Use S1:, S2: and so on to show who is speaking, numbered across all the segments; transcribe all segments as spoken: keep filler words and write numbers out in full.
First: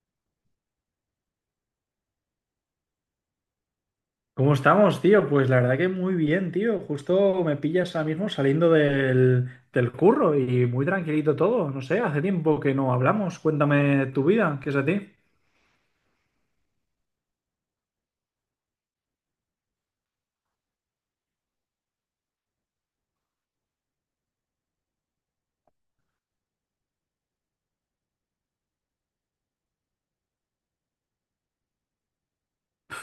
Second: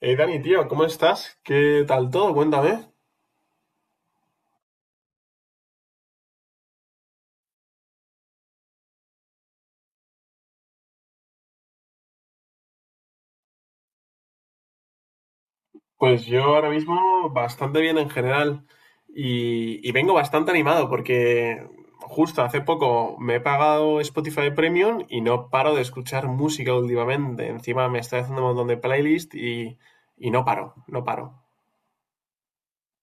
S1: Hey Dani, tío, ¿cómo estás? ¿Qué tal todo? Cuéntame.
S2: ¿Cómo estamos, tío? Pues la verdad que muy bien, tío. Justo me pillas ahora mismo saliendo del, del curro y muy tranquilito todo. No sé, hace tiempo que no hablamos. Cuéntame tu vida, ¿qué es de ti?
S1: Pues yo ahora mismo bastante bien en general y, y vengo bastante animado porque justo hace poco me he pagado Spotify Premium y no paro de escuchar música últimamente. Encima me estoy haciendo un montón de playlist y, y no paro, no paro.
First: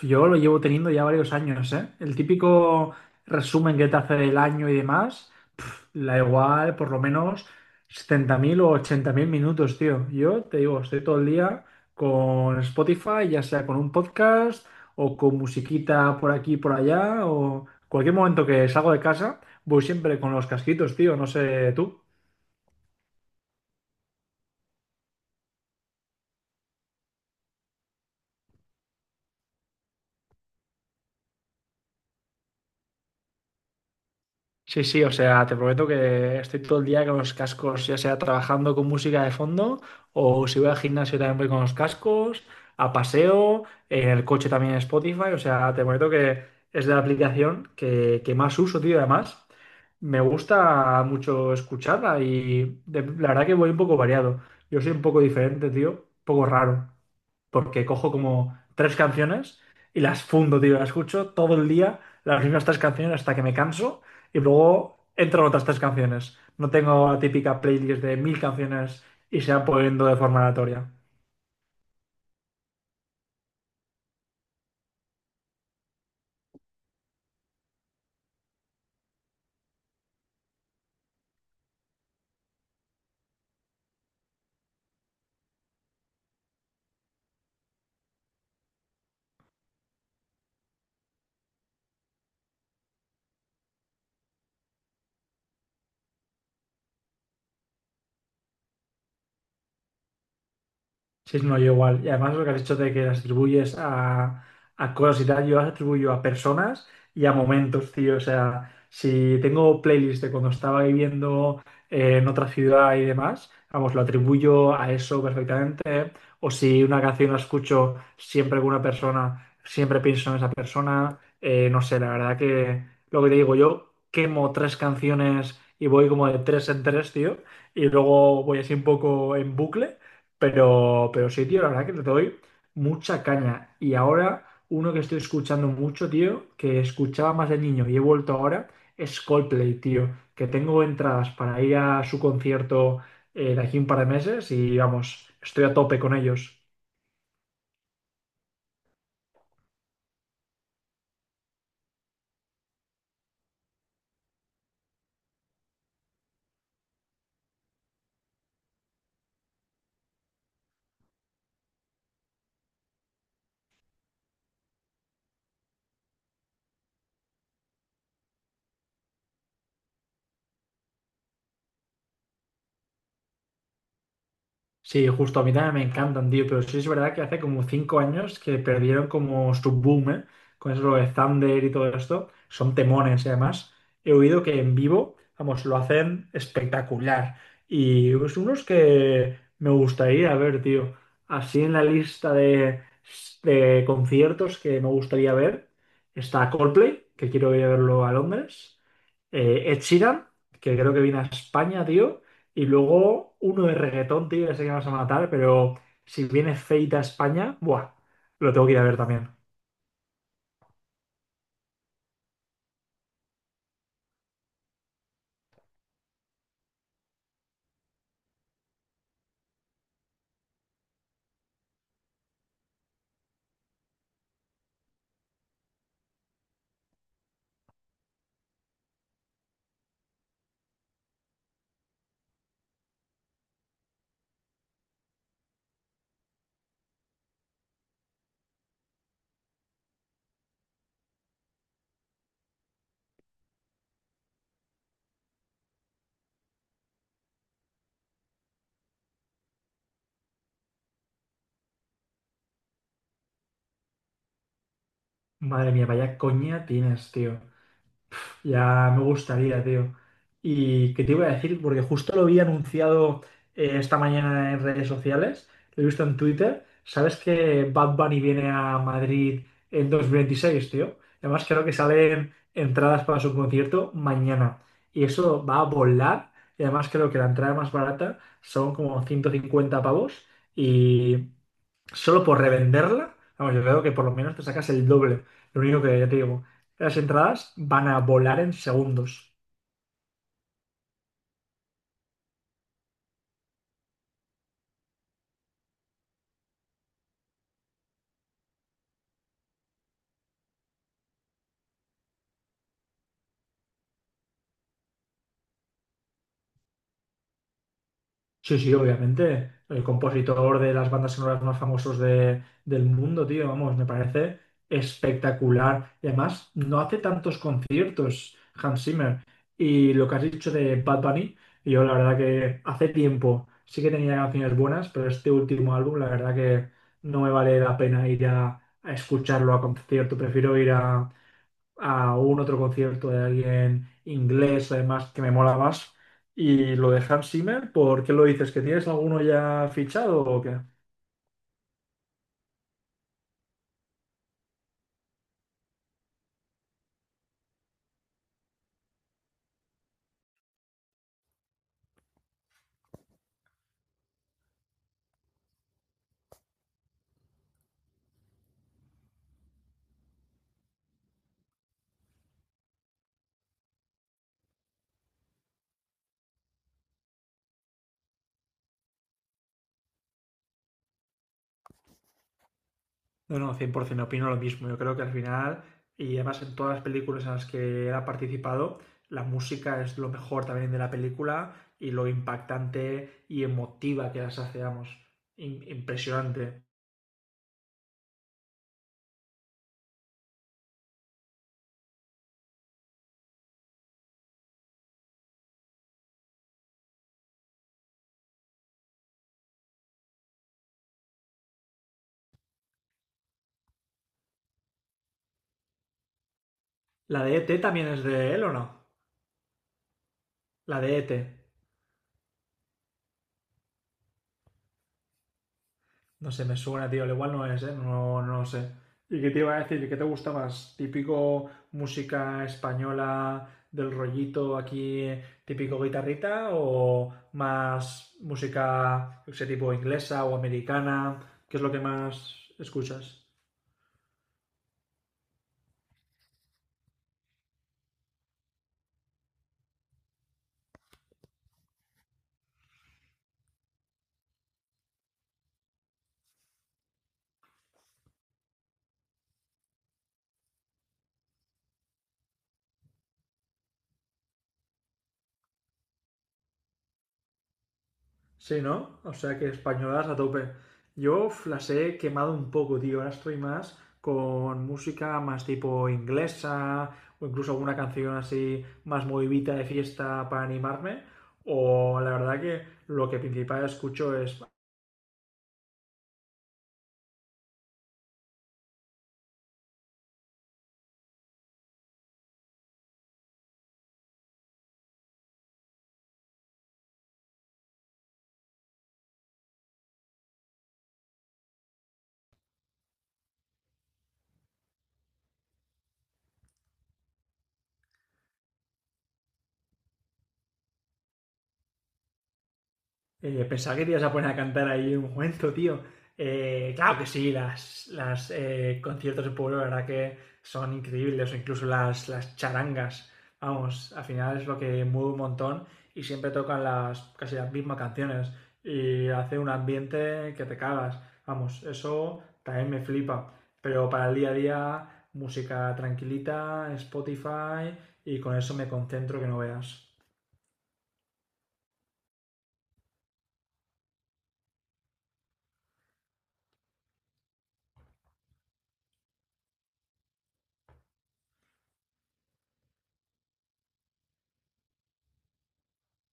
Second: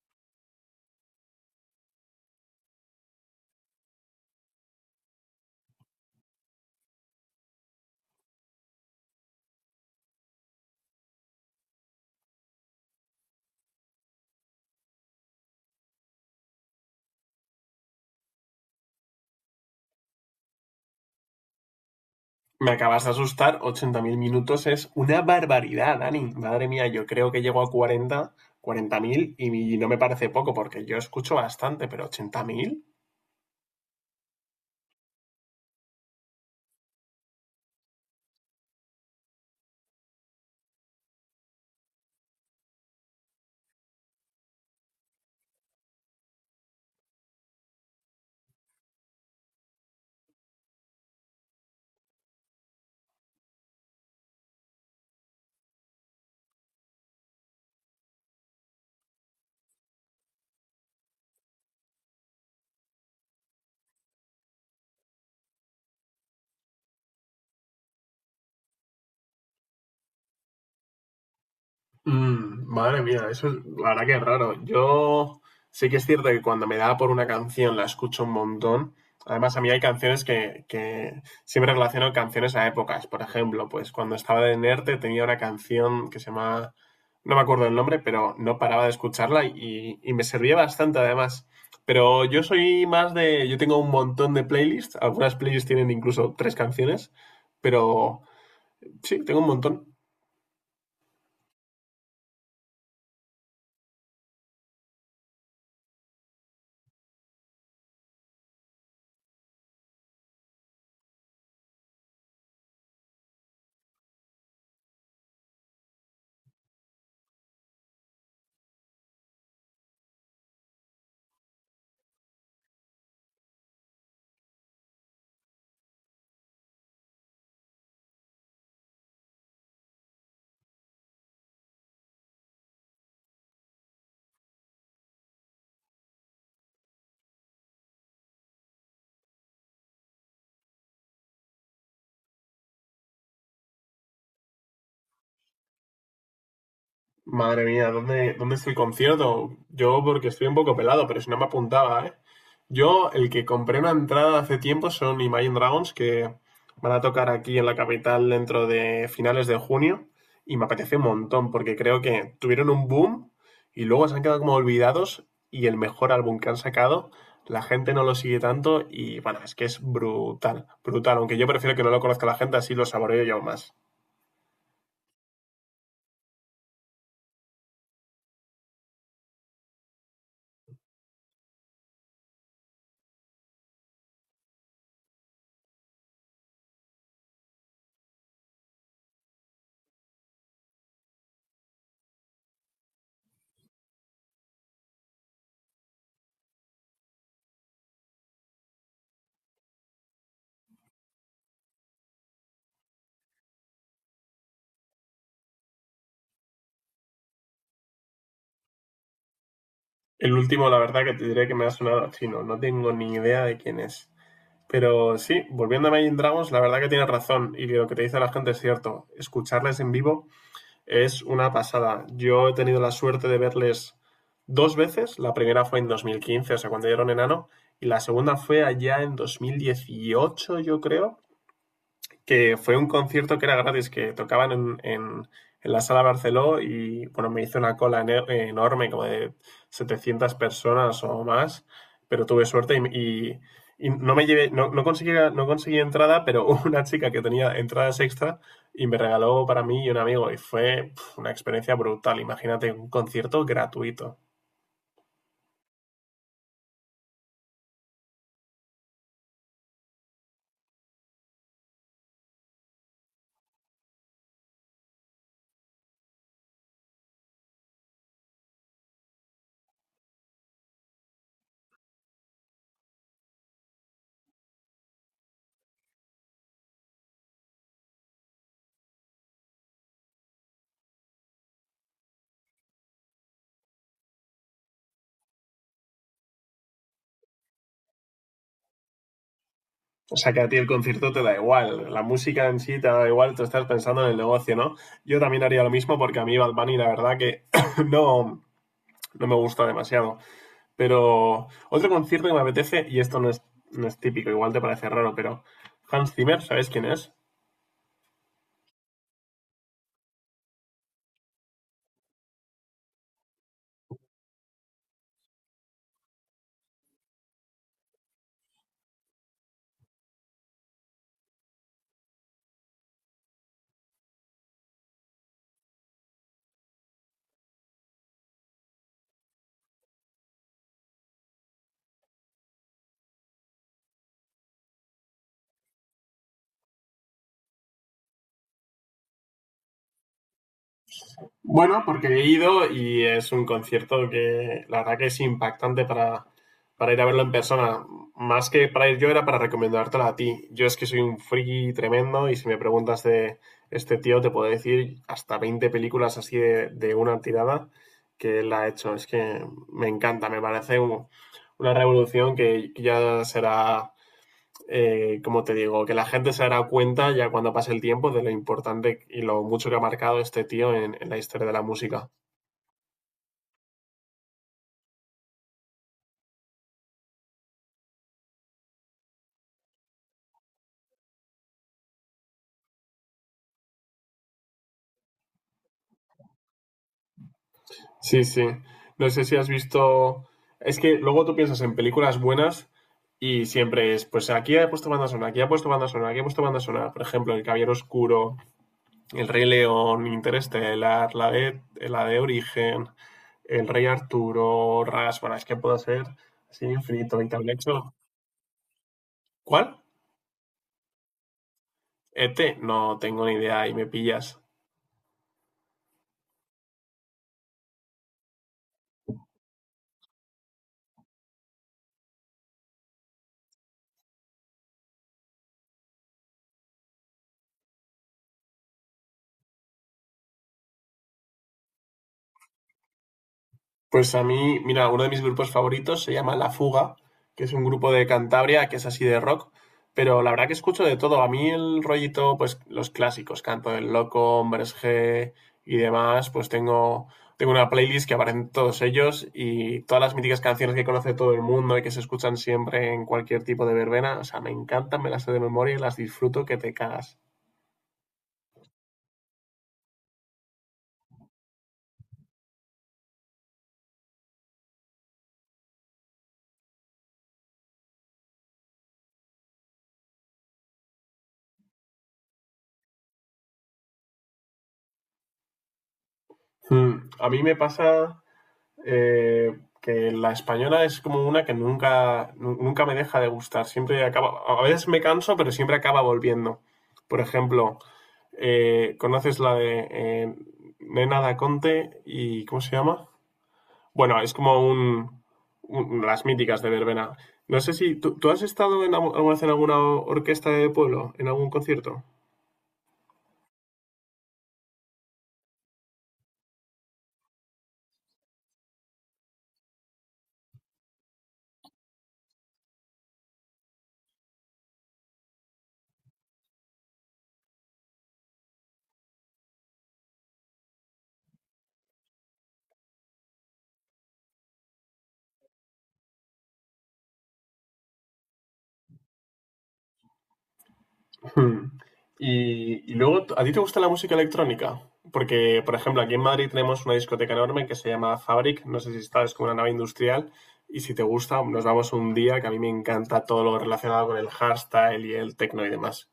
S2: Yo lo llevo teniendo ya varios años, ¿eh? El típico resumen que te hace el año y demás, pf, la igual por lo menos setenta mil o ochenta mil minutos, tío. Yo te digo, estoy todo el día con Spotify, ya sea con un podcast o con musiquita por aquí, por allá, o cualquier momento que salgo de casa, voy siempre con los casquitos, tío, no sé tú.
S1: Me acabas de asustar, ochenta mil minutos es una barbaridad, Dani. Madre mía, yo creo que llego a cuarenta cuarenta mil y mi- no me parece poco porque yo escucho bastante, pero ochenta mil.
S2: Sí, sí, o sea, te prometo que estoy todo el día con los cascos, ya sea trabajando con música de fondo o si voy al gimnasio también voy con los cascos, a paseo, en el coche también Spotify, o sea, te prometo que es la aplicación que, que más uso, tío, además. Me gusta mucho escucharla y de- la verdad que voy un poco variado. Yo soy un poco diferente, tío, un poco raro, porque cojo como tres canciones y las fundo, tío, las escucho todo el día, las mismas tres canciones hasta que me canso y luego entran otras tres canciones. No tengo la típica playlist de mil canciones y se van poniendo de forma aleatoria.
S1: Mm, madre mía, eso es, la verdad que es raro. Yo sí que es cierto que cuando me da por una canción la escucho un montón. Además, a mí hay canciones que, que siempre relaciono canciones a épocas. Por ejemplo, pues cuando estaba de Nerte tenía una canción que se llama, no me acuerdo el nombre, pero no paraba de escucharla y, y me servía bastante además. Pero yo soy más de, yo tengo un montón de playlists. Algunas playlists tienen incluso tres canciones, pero sí, tengo un montón.
S2: Sí, no, yo igual. Y además lo que has hecho de que las atribuyes a, a cosas y tal, yo las atribuyo a personas y a momentos, tío. O sea, si tengo playlist de cuando estaba viviendo eh, en otra ciudad y demás, vamos, lo atribuyo a eso perfectamente. O si una canción la escucho siempre con una persona, siempre pienso en esa persona. Eh, no sé, la verdad que lo que te digo, yo quemo tres canciones y voy como de tres en tres, tío. Y luego voy así un poco en bucle. Pero, pero sí, tío, la verdad que le doy mucha caña. Y ahora, uno que estoy escuchando mucho, tío, que escuchaba más de niño y he vuelto ahora, es Coldplay, tío. Que tengo entradas para ir a su concierto eh, de aquí un par de meses y vamos, estoy a tope con ellos.
S1: Madre mía, ¿dónde, dónde estoy concierto? Yo porque estoy un poco pelado, pero si no me apuntaba, ¿eh? Yo, el que compré una entrada hace tiempo son Imagine Dragons, que van a tocar aquí en la capital dentro de finales de junio, y me apetece un montón, porque creo que tuvieron un boom y luego se han quedado como olvidados, y el mejor álbum que han sacado, la gente no lo sigue tanto, y bueno, es que es brutal, brutal, aunque yo prefiero que no lo conozca la gente, así lo saboreo yo más.
S2: Sí, justo a mí también me encantan, tío, pero sí es verdad que hace como cinco años que perdieron como su boom, ¿eh? Con eso de Thunder y todo esto. Son temones y además he oído que en vivo, vamos, lo hacen espectacular. Y es unos que me gustaría ver, tío. Así en la lista de, de conciertos que me gustaría ver está Coldplay, que quiero ir a verlo a Londres. Eh, Ed Sheeran, que creo que viene a España, tío. Y luego uno de reggaetón, tío, ya sé que me vas a matar, pero si viene Feita a España, buah, lo tengo que ir a ver también.
S1: El último, la verdad que te diré que me ha sonado a chino, no tengo ni idea de quién es. Pero sí, volviendo a Imagine Dragons, la verdad que tienes razón y lo que te dice la gente es cierto. Escucharles en vivo es una pasada. Yo he tenido la suerte de verles dos veces. La primera fue en dos mil quince, o sea, cuando dieron enano, y la segunda fue allá en dos mil dieciocho, yo creo, que fue un concierto que era gratis, que tocaban en, en, en la sala Barceló y bueno, me hice una cola ene- enorme, como de setecientas personas o más, pero tuve suerte y, y- y no me llevé, no, no conseguí, no conseguí entrada, pero una chica que tenía entradas extra y me regaló para mí y un amigo y fue pf, una experiencia brutal. Imagínate un concierto gratuito.
S2: Madre mía, vaya coña tienes, tío. Ya me gustaría, tío. ¿Y qué te iba a decir? Porque justo lo vi anunciado eh, esta mañana en redes sociales, lo he visto en Twitter. ¿Sabes que Bad Bunny viene a Madrid en dos mil veintiséis tío? Además, creo que salen entradas para su concierto mañana. Y eso va a volar. Y además creo que la entrada más barata son como ciento cincuenta pavos. Y solo por revenderla, vamos, yo creo que por lo menos te sacas el doble. Lo único que ya te digo, las entradas van a volar en segundos.
S1: O sea, que a ti el concierto te da igual, la música en sí te da igual, tú estás pensando en el negocio, ¿no? Yo también haría lo mismo porque a mí Bad Bunny la verdad que no, no me gusta demasiado. Pero otro concierto que me apetece, y esto no es, no es típico, igual te parece raro, pero Hans Zimmer, ¿sabes quién es?
S2: Sí, sí, obviamente. El compositor de las bandas sonoras más famosos de- del mundo, tío, vamos, me parece espectacular. Y además, no hace tantos conciertos, Hans Zimmer. Y lo que has dicho de Bad Bunny, yo la verdad que hace tiempo sí que tenía canciones buenas, pero este último álbum, la verdad que no me vale la pena ir a, a escucharlo a concierto. Prefiero ir a, a un otro concierto de alguien inglés, además, que me mola más. Y lo de Hans Zimmer, ¿por qué lo dices? ¿Que tienes alguno ya fichado o qué?
S1: Bueno, porque he ido y es un concierto que la verdad que es impactante para, para ir a verlo en persona. Más que para ir yo era para recomendártelo a ti. Yo es que soy un friki tremendo y si me preguntas de este tío te puedo decir hasta veinte películas así de, de una tirada que él ha hecho. Es que me encanta, me parece un- una revolución que que ya será eh, como te digo, que la gente se dará cuenta ya cuando pase el tiempo de lo importante y lo mucho que ha marcado este tío en, en la historia de la música.
S2: No, no, cien por ciento opino lo mismo. Yo creo que al final, y además en todas las películas en las que él ha participado, la música es lo mejor también de la película y lo impactante y emotiva que las hace, vamos. Im- impresionante.
S1: Sí, sí. No sé si has visto... Es que luego tú piensas en películas buenas y siempre es, pues aquí ha puesto banda sonora, aquí ha puesto banda sonora, aquí ha puesto banda sonora. Por ejemplo, El Caballero Oscuro, El Rey León, Interestelar, la de, la de Origen, El Rey Arturo, Ras, bueno, es que puedo ser así infinito,
S2: ¿La
S1: y
S2: de
S1: también he
S2: E T también
S1: hecho...
S2: es de él o no?
S1: ¿Cuál?
S2: La de E T.
S1: Ete, no tengo ni idea y me pillas.
S2: No sé, me suena, tío. Al igual no es, ¿eh? No, no lo sé. ¿Y qué te iba a decir? ¿Qué te gusta más? ¿Típico música española del rollito aquí, típico guitarrita? ¿O más música, yo qué sé, tipo inglesa o americana? ¿Qué es lo que más escuchas?
S1: Pues a mí, mira, uno de mis grupos favoritos se llama La Fuga, que es un grupo de Cantabria que es así de rock, pero la verdad que escucho de todo. A mí el rollito, pues los clásicos, Canto del Loco, Hombres G y demás, pues tengo, tengo una playlist que aparecen todos ellos y todas las míticas canciones que conoce todo el mundo y que se escuchan siempre en cualquier tipo de verbena. O sea, me encantan, me las sé de memoria y las disfruto que te cagas.
S2: Sí, ¿no? O sea que españolas a tope. Yo uf, las he quemado un poco, tío. Ahora estoy más con música más tipo inglesa o incluso alguna canción así más movidita de fiesta para animarme. O la verdad que lo que principal escucho es
S1: Hmm, A mí me pasa eh, que la española es como una que nunca, nu- nunca me deja de gustar. Siempre acaba, a veces me canso, pero siempre acaba volviendo. Por ejemplo, eh, ¿conoces la de eh, Nena da Conte y cómo se llama? Bueno, es como un, un- las míticas de Verbena. No sé si tú, tú has estado en, algu- alguna vez en alguna orquesta de pueblo, en algún concierto.
S2: Eh, pensaba que te ibas a poner a cantar ahí un momento, tío. Eh, claro que sí, las, las eh, conciertos de pueblo, la verdad que son increíbles, o incluso las, las charangas. Vamos, al final es lo que mueve un montón y siempre tocan las casi las mismas canciones y hace un ambiente que te cagas. Vamos, eso también me flipa. Pero para el día a día, música tranquilita, Spotify y con eso me concentro que no veas.
S1: Hmm. Y, y luego, ¿a ti te gusta la música electrónica? Porque, por ejemplo, aquí en Madrid tenemos una discoteca enorme que se llama Fabric, no sé si está, es como una nave industrial, y si te gusta, nos vamos un día, que a mí me encanta todo lo relacionado con el hardstyle y el techno y demás.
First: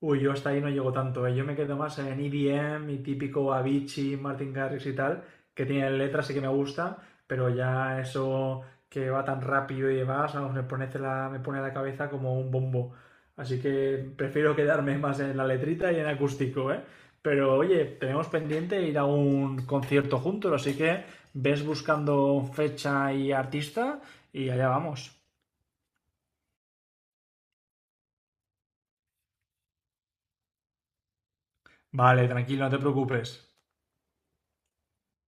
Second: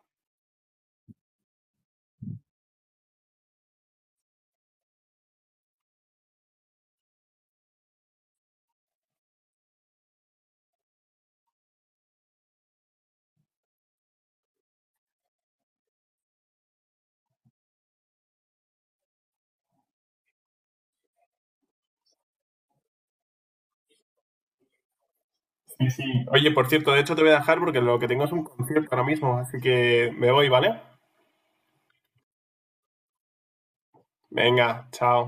S2: Uy, yo hasta ahí no llego tanto, ¿eh? Yo me quedo más en E D M y típico Avicii, Martin Garrix y tal, que tienen letras y que me gusta, pero ya eso que va tan rápido y demás, vamos, me pone la, me pone la cabeza como un bombo. Así que prefiero quedarme más en la letrita y en acústico, ¿eh? Pero oye, tenemos pendiente ir a un concierto juntos, así que ves buscando fecha y artista y allá vamos.
S1: Sí, sí. Oye, por cierto, de hecho te voy a dejar porque lo que tengo es un concierto ahora mismo, así que me voy, ¿vale?
S2: Vale, tranquilo, no te preocupes.
S1: Venga, chao.